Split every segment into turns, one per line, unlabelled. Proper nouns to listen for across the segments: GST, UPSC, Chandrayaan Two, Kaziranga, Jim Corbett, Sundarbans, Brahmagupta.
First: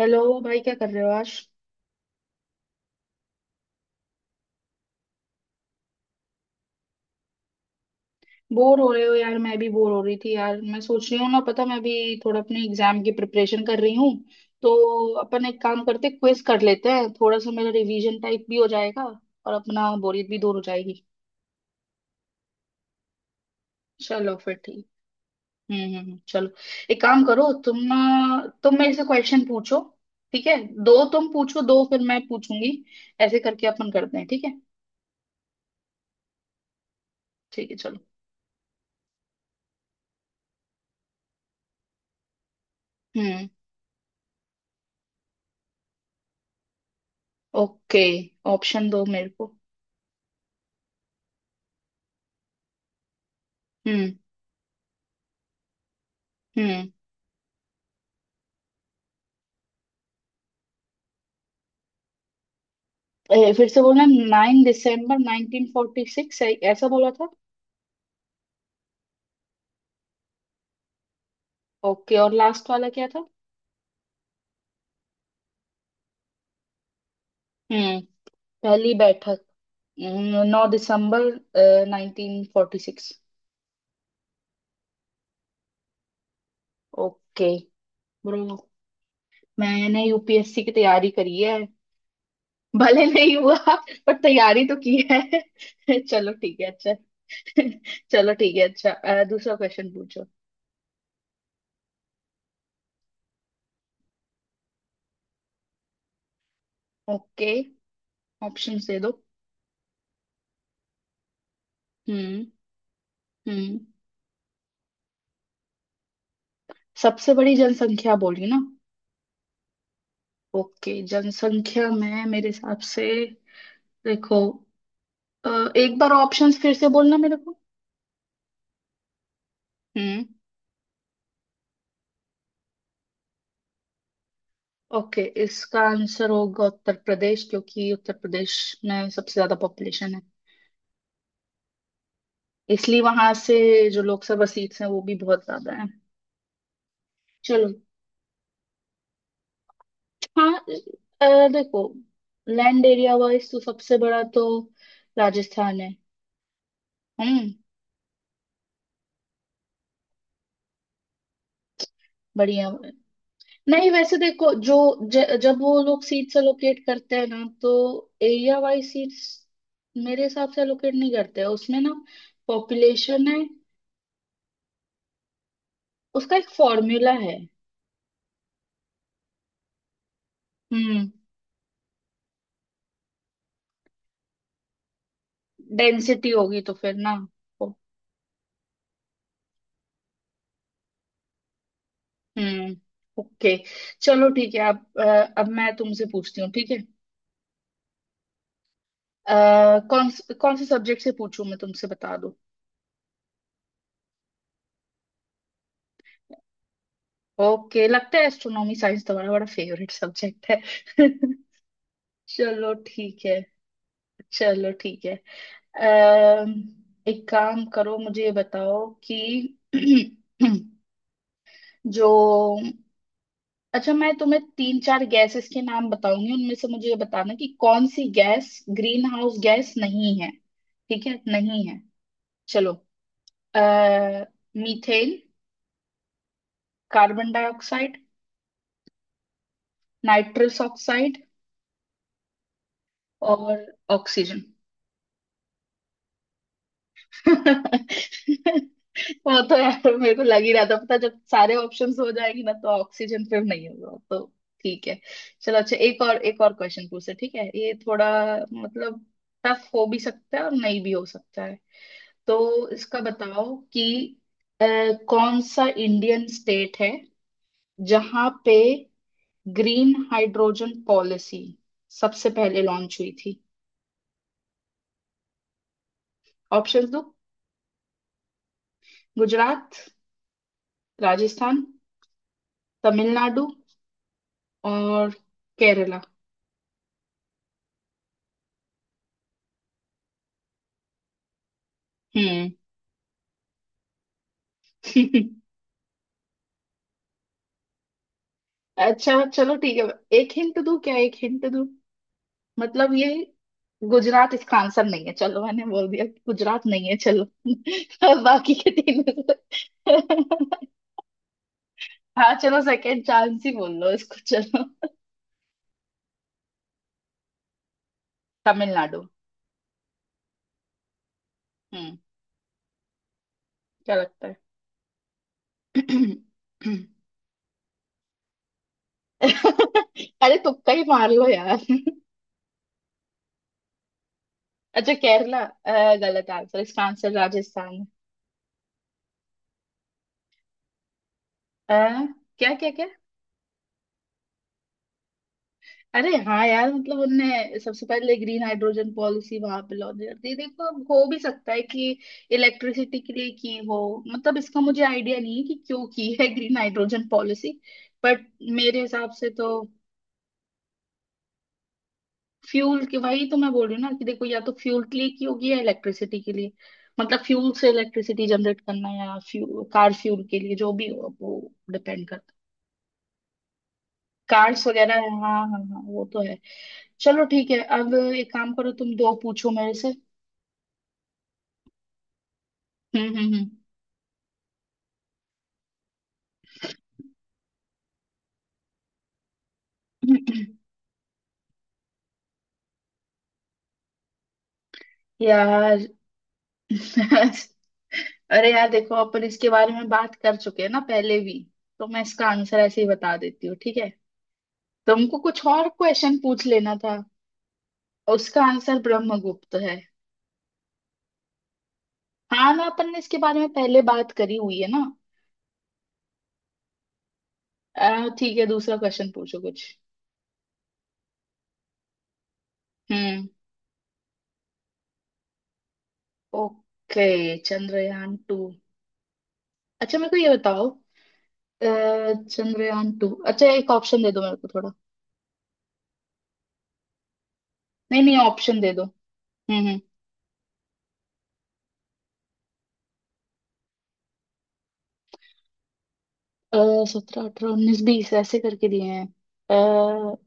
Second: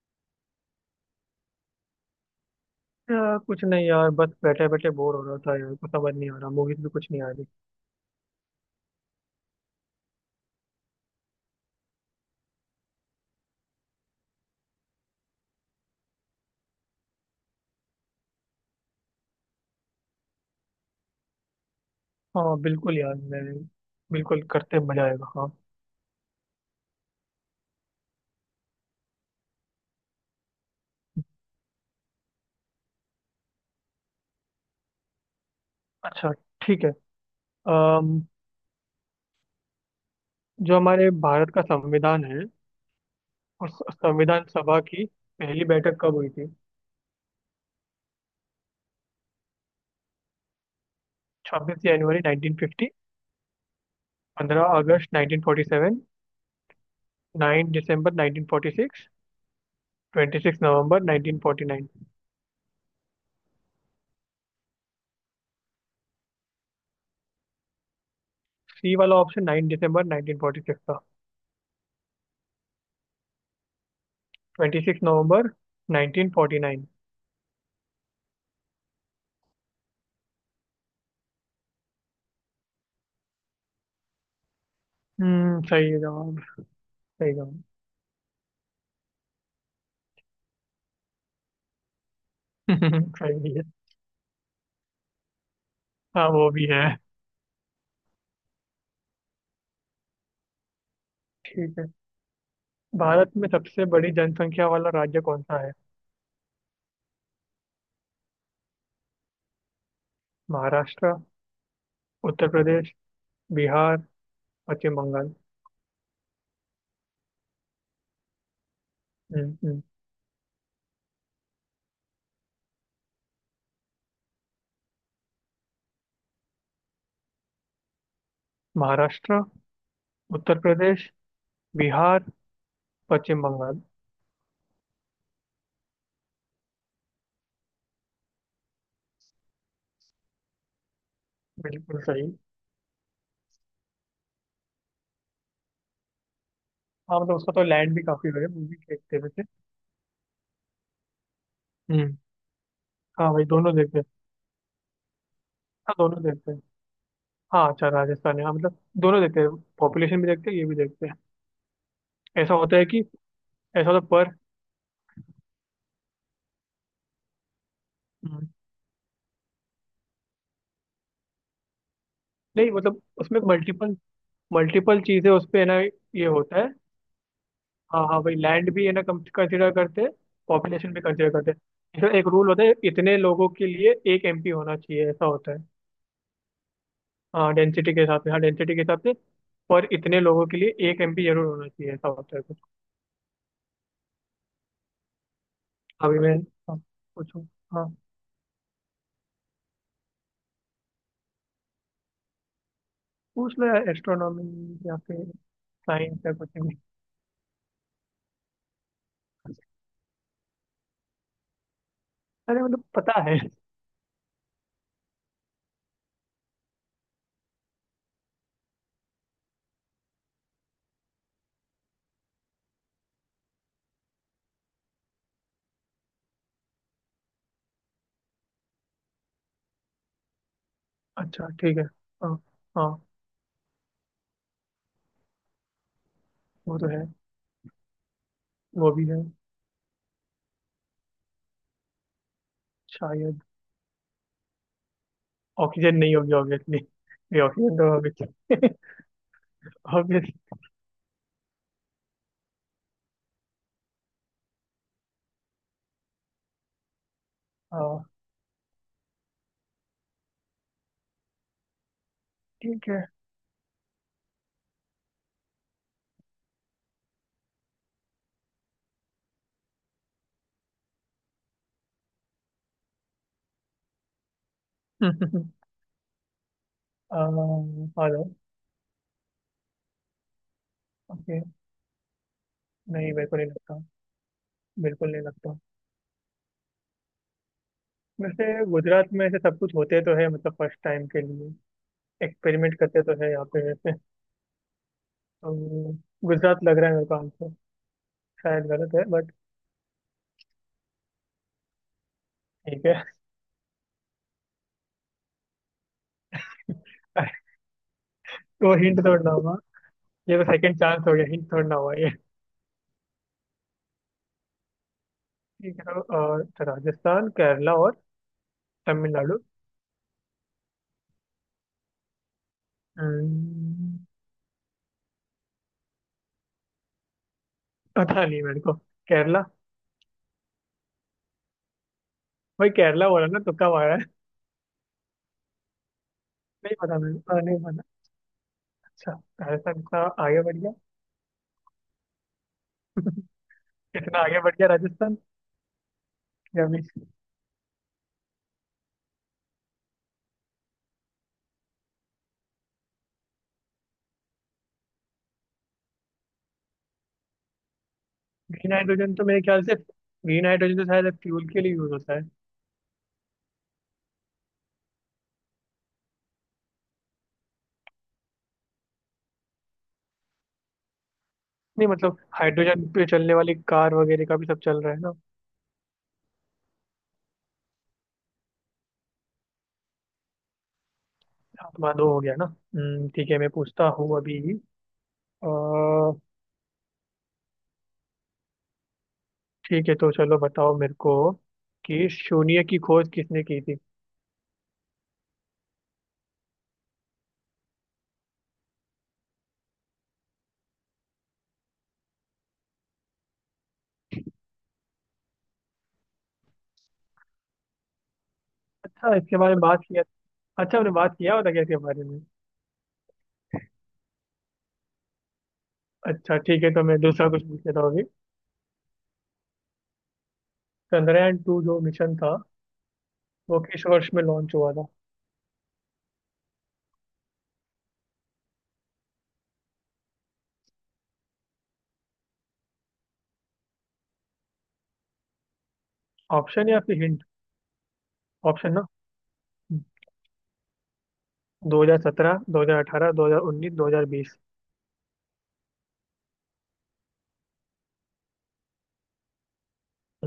Hello. भाई, क्या कर रहे हो आज?
यार कुछ नहीं यार। बस बैठे बैठे बोर हो रहा था यार। कुछ समझ नहीं आ रहा, मूवीज भी कुछ नहीं आ रही।
बोर हो रहे हो यार? मैं भी बोर हो रही थी यार। मैं सोच रही हूँ ना पता, मैं भी थोड़ा अपने एग्जाम की प्रिपरेशन कर रही हूँ। तो अपन एक काम करते, क्विज कर लेते हैं। थोड़ा सा मेरा रिवीजन टाइप भी हो जाएगा और अपना बोरियत भी दूर हो जाएगी।
हाँ बिल्कुल यार मैं
चलो
बिल्कुल
फिर
करते
ठीक।
मजा आएगा। हाँ।
हम्म, हम्म, चलो। एक काम करो तुम ना, तुम मेरे से क्वेश्चन पूछो। ठीक है? दो तुम पूछो, दो फिर मैं पूछूंगी। ऐसे करके अपन करते हैं, ठीक है?
अच्छा ठीक है।
ठीक है चलो।
अम, जो हमारे भारत का संविधान है,
हम्म।
उस संविधान सभा की पहली बैठक कब हुई थी?
ओके, ऑप्शन दो मेरे को।
26 जनवरी 1950।
हम्म।
15 अगस्त 1947।
हम्म।
9 दिसंबर 1946। 26 नवंबर 1949।
फिर से बोलना, 9 दिसंबर 1946 ऐसा बोला था।
सी वाला ऑप्शन 9 दिसंबर 1946 था।
ओके, और लास्ट वाला क्या था?
26 नवंबर 1949।
हम्म। पहली बैठक। 9 दिसंबर 1946।
हम्म, सही है जवाब। सही
ओके।
कहूँ?
ब्रो, मैंने यूपीएससी की तैयारी करी है। भले नहीं
सही भी
हुआ,
है।
पर तैयारी तो की है।
हाँ
चलो
वो
ठीक
भी
है
है।
अच्छा। चलो ठीक है अच्छा। दूसरा क्वेश्चन पूछो।
ठीक है। भारत में सबसे बड़ी जनसंख्या वाला राज्य कौन सा है?
ओके, ऑप्शंस दे दो।
महाराष्ट्र।
हम्म।
उत्तर प्रदेश।
हम्म।
बिहार। पश्चिम बंगाल।
सबसे बड़ी जनसंख्या बोली ना?
हम्म हम्म।
ओके, जनसंख्या में मेरे हिसाब से, देखो, अ, एक बार ऑप्शंस फिर से बोलना मेरे को।
महाराष्ट्र।
हम्म।
उत्तर प्रदेश। बिहार। पश्चिम बंगाल।
ओके, इसका आंसर होगा उत्तर प्रदेश, क्योंकि उत्तर प्रदेश में सबसे ज्यादा पॉपुलेशन है।
बिल्कुल सही।
इसलिए वहां से जो लोकसभा सीट्स हैं, वो भी बहुत ज्यादा है।
हाँ मतलब उसका तो
चलो।
लैंड भी काफी बड़ा है, वो भी देखते हैं वैसे।
हाँ, देखो,
हम्म।
लैंड एरिया
हाँ भाई
वाइज तो
दोनों
सबसे
देखते हैं।
बड़ा तो राजस्थान है।
हाँ दोनों देखते हैं।
हम्म।
हाँ अच्छा राजस्थान है, हाँ मतलब दोनों देखते हैं। पॉपुलेशन भी देखते हैं, ये भी देखते हैं। ऐसा
बढ़िया।
होता है कि
नहीं
ऐसा होता है
वैसे
पर
देखो, जो जब वो लोग सीट्स एलोकेट करते हैं ना, तो
हम्म,
एरिया वाइज सीट्स मेरे हिसाब से एलोकेट नहीं करते हैं उसमें ना,
नहीं मतलब
पॉपुलेशन है।
उसमें मल्टीपल मल्टीपल चीजें उस पे है ना। ये
उसका एक
होता है।
फॉर्मूला है।
हाँ हाँ भाई लैंड भी है ना, कम कंसिडर करते हैं। पॉपुलेशन भी
हम्म।
कंसिडर करते हैं। इसमें एक रूल होता है, इतने लोगों के लिए एक एमपी होना चाहिए, ऐसा होता है।
डेंसिटी होगी तो फिर ना।
हाँ
ओ-
डेंसिटी के हिसाब से, हाँ डेंसिटी के हिसाब से। और इतने लोगों के लिए एक एमपी जरूर होना चाहिए, ऐसा होता है कुछ।
हम्म। ओके। चलो ठीक है अब, अब मैं तुमसे
अभी मैं
पूछती हूँ, ठीक
हाँ,
है?
पूछूं। हाँ।
कौन कौन से सब्जेक्ट से पूछूं मैं तुमसे, बता दो।
पूछ लो यार, एस्ट्रोनॉमी या फिर साइंस या कुछ भी।
ओके, लगता है एस्ट्रोनॉमी साइंस तुम्हारा बड़ा फेवरेट सब्जेक्ट है।
अरे
चलो
मतलब पता
ठीक
है।
है। चलो ठीक है। अम, एक काम करो, मुझे ये बताओ कि जो, अच्छा, मैं तुम्हें तीन चार गैसेस के नाम बताऊंगी, उनमें से मुझे ये बताना कि कौन सी गैस ग्रीन हाउस गैस नहीं है। ठीक है,
अच्छा
नहीं
ठीक
है।
है। हाँ।
चलो।
हाँ।
अः मीथेन,
वो तो है।
कार्बन डाइऑक्साइड,
वो भी है।
नाइट्रस ऑक्साइड
शायद।
और ऑक्सीजन।
ऑक्सीजन नहीं होगी ऑब्वियसली। ये ऑक्सीजन तो होगी।
वो तो यार मेरे को
ऑब्वियस।
लग ही रहा था, पता, जब सारे ऑप्शंस हो जाएगी ना तो ऑक्सीजन फिर नहीं होगा तो। ठीक है। चलो अच्छा, एक और क्वेश्चन पूछे, ठीक है? ये थोड़ा, मतलब, टफ हो भी सकता है और नहीं भी हो सकता है। तो
ठीक
इसका
है।
बताओ कि अ, कौन सा इंडियन स्टेट है जहां पे ग्रीन हाइड्रोजन पॉलिसी सबसे पहले लॉन्च हुई थी? ऑप्शंस दो,
हेलो।
गुजरात,
ओके।
राजस्थान,
नहीं मेरे को
तमिलनाडु
नहीं लगता।
और
बिल्कुल नहीं लगता।
केरला।
वैसे गुजरात में ऐसे सब कुछ होते तो है मतलब फर्स्ट टाइम के लिए
हम्म।
एक्सपेरिमेंट करते तो है यहाँ पे वैसे, तो गुजरात लग रहा है मेरे को आंसर। शायद गलत है
अच्छा
बट
चलो ठीक है। एक हिंट दूं क्या? एक हिंट दूं,
ठीक
मतलब
है।
ये गुजरात इसका आंसर नहीं है। चलो मैंने बोल दिया कि गुजरात नहीं है, चलो। बाकी के
तो हिंट
तीन।
छोड़ना होगा। ये तो सेकंड चांस हो गया, हिंट छोड़ना हुआ ये।
हाँ चलो, सेकेंड चांस ही बोल लो इसको, चलो।
ठीक है तो राजस्थान केरला और
तमिलनाडु।
तमिलनाडु।
हम्म। क्या
हम्म,
लगता है?
पता नहीं मेरे को। केरला।
अरे तुक्का ही मार लो यार।
भाई केरला बोला ना, तुक्का मारा है।
अच्छा, केरला, गलत आंसर,
नहीं
इसका
पता
आंसर
मेरे को, हाँ, नहीं पता।
राजस्थान
अच्छा राजस्थान का आगे बढ़ गया।
है। क्या क्या क्या।
इतना आगे बढ़ गया राजस्थान
अरे हाँ
कि
यार,
अभी
मतलब उनने सबसे पहले ग्रीन हाइड्रोजन पॉलिसी वहां पे लॉन्च कर दी। देखो, अब हो भी सकता है कि इलेक्ट्रिसिटी के लिए की हो। मतलब इसका मुझे आइडिया नहीं है कि क्यों की है green hydrogen policy, but
green
मेरे हिसाब
हाइड्रोजन तो
से
मेरे
तो
ख्याल से, ग्रीन हाइड्रोजन तो शायद फ्यूल के लिए यूज होता है।
फ्यूल के, वही तो मैं बोल रही हूँ ना, कि देखो, या तो फ्यूल के लिए की होगी या इलेक्ट्रिसिटी के लिए। मतलब फ्यूल से इलेक्ट्रिसिटी जनरेट करना, या फ्यूल कार फ्यूल के लिए, जो भी हो, अब वो
नहीं
डिपेंड
मतलब
करता है।
हाइड्रोजन पे चलने वाली कार वगैरह का भी सब
कार्स
चल रहा
वगैरह
है
है,
ना।
हाँ हाँ हाँ, वो तो है। चलो ठीक है, अब एक काम करो, तुम दो पूछो मेरे से।
हाँ, तुम्हारा दो हो गया ना।
हम्म,
ठीक है
हम्म,
मैं पूछता हूँ अभी। अ, ठीक है तो चलो
हम्म।
बताओ मेरे को कि शून्य की खोज किसने की थी।
यार। अरे यार देखो, अपन इसके बारे में बात कर चुके हैं ना पहले भी, तो मैं इसका आंसर ऐसे ही बता देती हूँ, ठीक है? तुमको कुछ और क्वेश्चन पूछ लेना था। और उसका आंसर
अच्छा इसके
ब्रह्मगुप्त
बारे में
है।
बात किया? अच्छा हमने बात किया होता क्या इसके बारे में।
हाँ ना, अपन ने इसके बारे में पहले बात करी हुई है ना।
अच्छा ठीक है तो मैं दूसरा कुछ पूछ लेता हूँ अभी।
ठीक है, दूसरा क्वेश्चन पूछो कुछ।
चंद्रयान टू जो मिशन था,
हम्म।
वो किस वर्ष में लॉन्च हुआ था?
Okay, Chandrayaan to. अच्छा मेरे को ये बताओ, अ, चंद्रयान टू, अच्छा एक ऑप्शन दे दो मेरे को थोड़ा।
ऑप्शन या फिर हिंट?
नहीं नहीं, ऑप्शन दे
ऑप्शन
दो।
ना।
हम्म। हम्म।
2017, 2018, 2019, 2020।
सत्रह, अठारह, उन्नीस, बीस ऐसे करके दिए हैं।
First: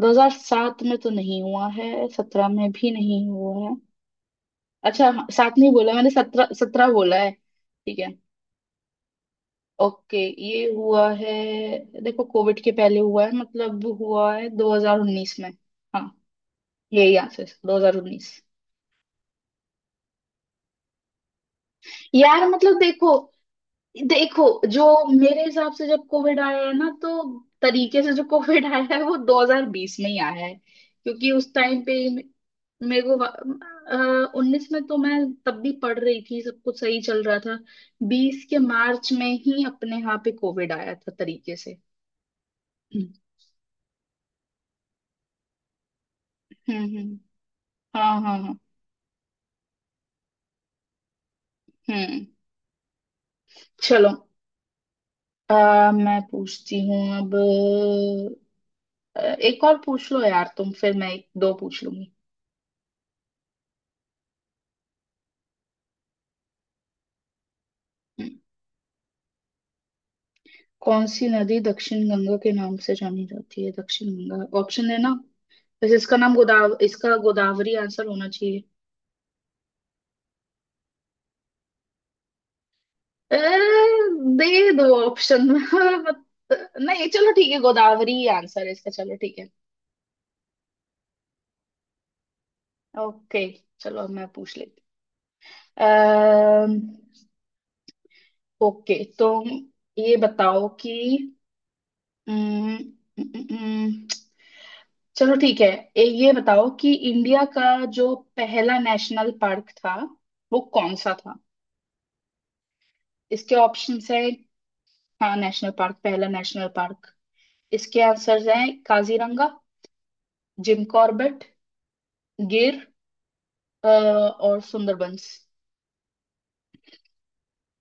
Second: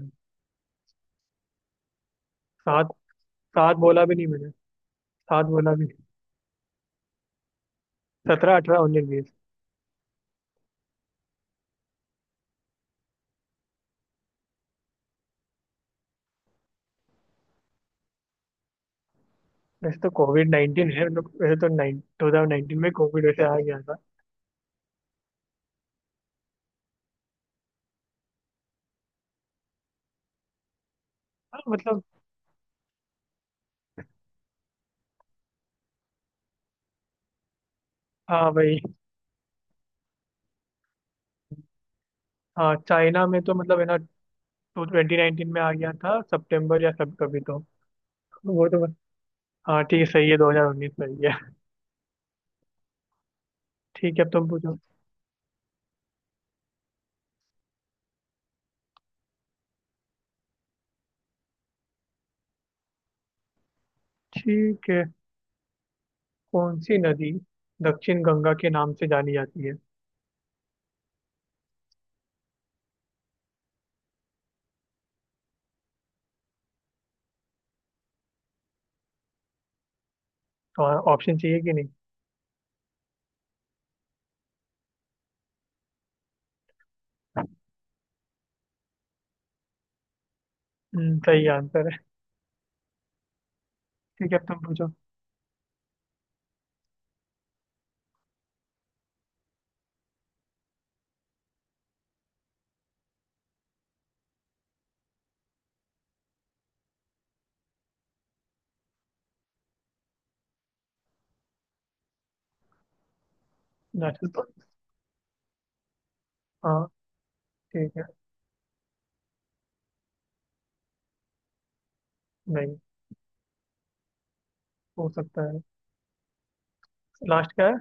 2007 में तो नहीं हुआ है, सत्रह में
सात?
भी नहीं हुआ है।
सात बोला भी नहीं मैंने।
अच्छा हाँ,
सात
सात नहीं
बोला भी
बोला
नहीं।
मैंने, सत्रह, सत्रह बोला है, ठीक है।
सत्रह अठारह उन्नीस बीस।
ओके, ये हुआ है। देखो, कोविड के पहले हुआ है, मतलब हुआ है 2019 में। हाँ, यही आंसर, 2019।
वैसे तो कोविड-19 है, मतलब वैसे तो नाइन टू
यार
हजार
मतलब
नाइन्टीन में
देखो,
कोविड वैसे आ गया था।
देखो जो मेरे हिसाब से, जब कोविड आया है ना, तो तरीके से जो कोविड आया है वो 2020 में ही आया है, क्योंकि उस
हाँ,
टाइम पे
मतलब
ही मेरे को, उन्नीस में तो मैं तब भी पढ़ रही थी, सब कुछ सही चल रहा था। बीस
हाँ
के
भाई।
मार्च में ही अपने यहाँ पे कोविड आया था तरीके से।
हाँ
हम्म।
चाइना में तो मतलब है ना, 2019 में आ गया था सितंबर या सब
हम्म।
कभी तो
हाँ हाँ हाँ।
वो तो बस- हाँ ठीक है सही है, 2019 सही है।
हम्म। चलो।
ठीक है अब तुम पूछो।
आ, मैं पूछती हूँ अब। एक और पूछ लो यार तुम, फिर मैं एक दो पूछ लूंगी।
ठीक है। कौन सी नदी दक्षिण गंगा के नाम से जानी जाती है?
कौन सी नदी दक्षिण गंगा के नाम से जानी जाती है? दक्षिण गंगा ऑप्शन है ना। वैसे इसका नाम गोदाव इसका गोदावरी आंसर होना चाहिए।
तो ऑप्शन चाहिए कि नहीं?
ए, दे दो ऑप्शन। नहीं चलो ठीक है, गोदावरी ही आंसर है इसका, चलो ठीक है।
सही आंसर है।
ओके, चलो अब मैं
ठीक है अब
पूछ
तुम
लेती
पूछो।
हूँ। ओके तो ये बताओ कि अम्म, अम्म, अम्म, चलो ठीक है। ये बताओ कि इंडिया का जो पहला नेशनल पार्क था, वो कौन सा था? इसके ऑप्शंस है।
National park.
हाँ, नेशनल पार्क, पहला नेशनल
हाँ।
पार्क।
ठीक
इसके
है।
आंसर्स हैं: काजीरंगा, जिम कॉर्बेट,
नहीं।
गिर, और
हो
सुंदरबंस।
सकता है। लास्ट क्या है?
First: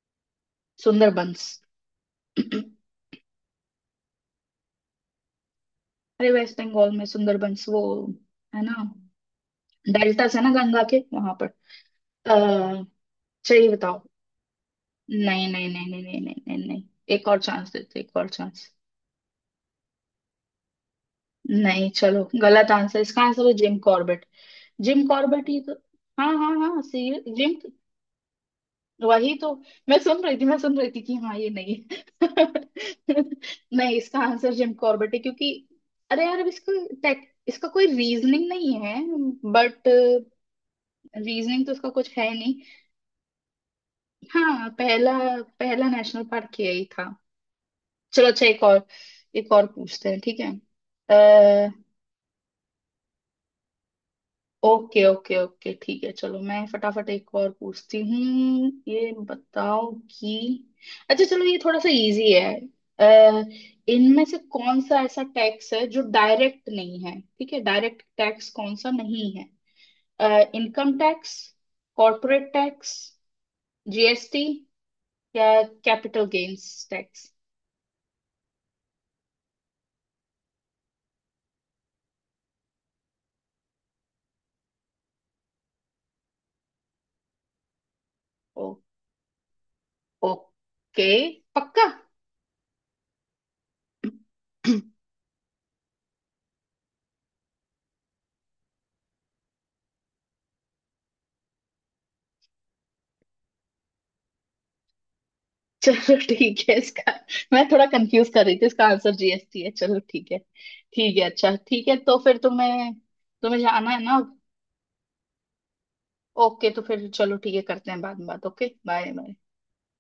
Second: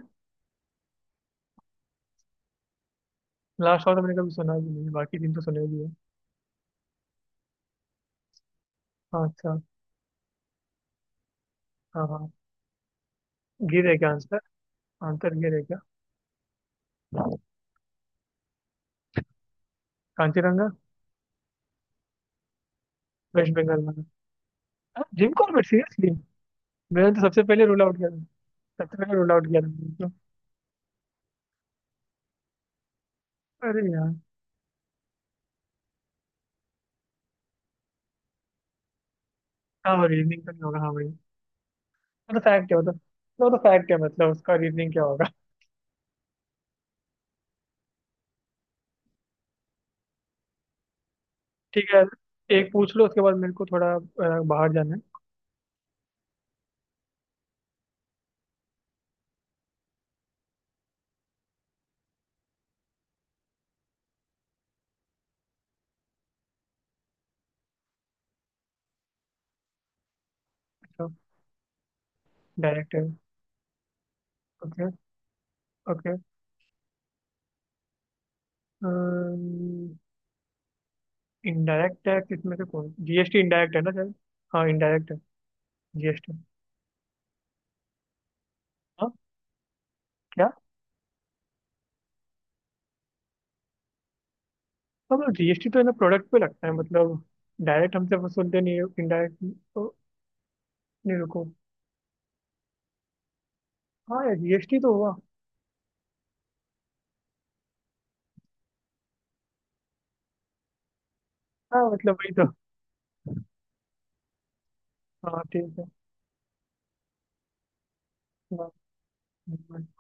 सुंदरबंस।
लास्ट और तो मैंने कभी सुना भी नहीं, बाकी दिन तो सुने भी है।
अरे वेस्ट बंगाल में सुंदरबंस, वो है ना,
हाँ अच्छा।
डेल्टास है ना गंगा के वहां पर।
हाँ हाँ।
अः चाहिए
गिर है
बताओ?
क्या आंसर? आंसर
नहीं
गिर है
नहीं
क्या?
नहीं नहीं नहीं नहीं नहीं नहीं, एक और चांस देते, एक और चांस।
कांचीरंगा।
नहीं चलो, गलत आंसर, इसका आंसर है
वेस्ट
जिम
बंगाल में।
कॉर्बेट।
हाँ,
जिम
जिम
कॉर्बेट ही
कॉर्बेट
तो,
सीरियसली?
हाँ हाँ हाँ, सी।
मैंने तो सबसे
जिम,
पहले रूल आउट किया था। सबसे पहले रूल
वही
आउट
तो।
किया था
मैं
मैंने तो।
सुन रही थी, मैं सुन रही थी कि हाँ ये नहीं है।
अरे
नहीं,
यार।
इसका आंसर जिम कॉर्बेट है, क्योंकि अरे यार अब इसको टेक, इसका कोई रीजनिंग नहीं है, बट
हाँ रीजनिंग तो नहीं होगा हाँ भाई।
रीजनिंग तो इसका कुछ है
तो
नहीं।
फैक्ट है मतलब। वो तो फैक्ट है मतलब, उसका
हाँ,
रीजनिंग क्या
पहला,
होगा।
पहला नेशनल पार्क यही था। चलो अच्छा, एक और पूछते हैं, ठीक है।
ठीक है। एक पूछ लो उसके बाद मेरे को थोड़ा बाहर जाना है।
ओके ओके ओके, ठीक है। चलो मैं फटाफट एक और पूछती हूँ, ये बताओ कि, अच्छा चलो ये थोड़ा सा इजी है। अ, इनमें से कौन सा ऐसा टैक्स है जो डायरेक्ट नहीं है? ठीक है, डायरेक्ट टैक्स कौन सा नहीं है? इनकम
तो
टैक्स, कॉर्पोरेट टैक्स,
डायरेक्ट है।
GST
okay.
या
okay
capital gains tax.
Indirect tax इसमें से कौन, जीएसटी इनडायरेक्ट है ना सर? हाँ इनडायरेक्ट है। जीएसटी।
ओ।
हाँ। क्या?
ओके। पक्का?
हाँ, मतलब जीएसटी तो है ना, प्रोडक्ट पे लगता है मतलब। डायरेक्ट हमसे वसूलते नहीं है, इनडायरेक्ट। तो नहीं रुको। हाँ यार जीएसटी तो हुआ।
चलो ठीक है, इसका मैं थोड़ा कंफ्यूज कर रही थी, इसका आंसर जीएसटी है। चलो ठीक है। ठीक है अच्छा,
हाँ
ठीक है
मतलब
तो
वही
फिर
तो।
तुम्हें, तुम्हें जाना है ना?
हाँ ठीक है।
ओके तो फिर चलो ठीक है, करते हैं बाद में बात। Okay, bye bye.
हाँ,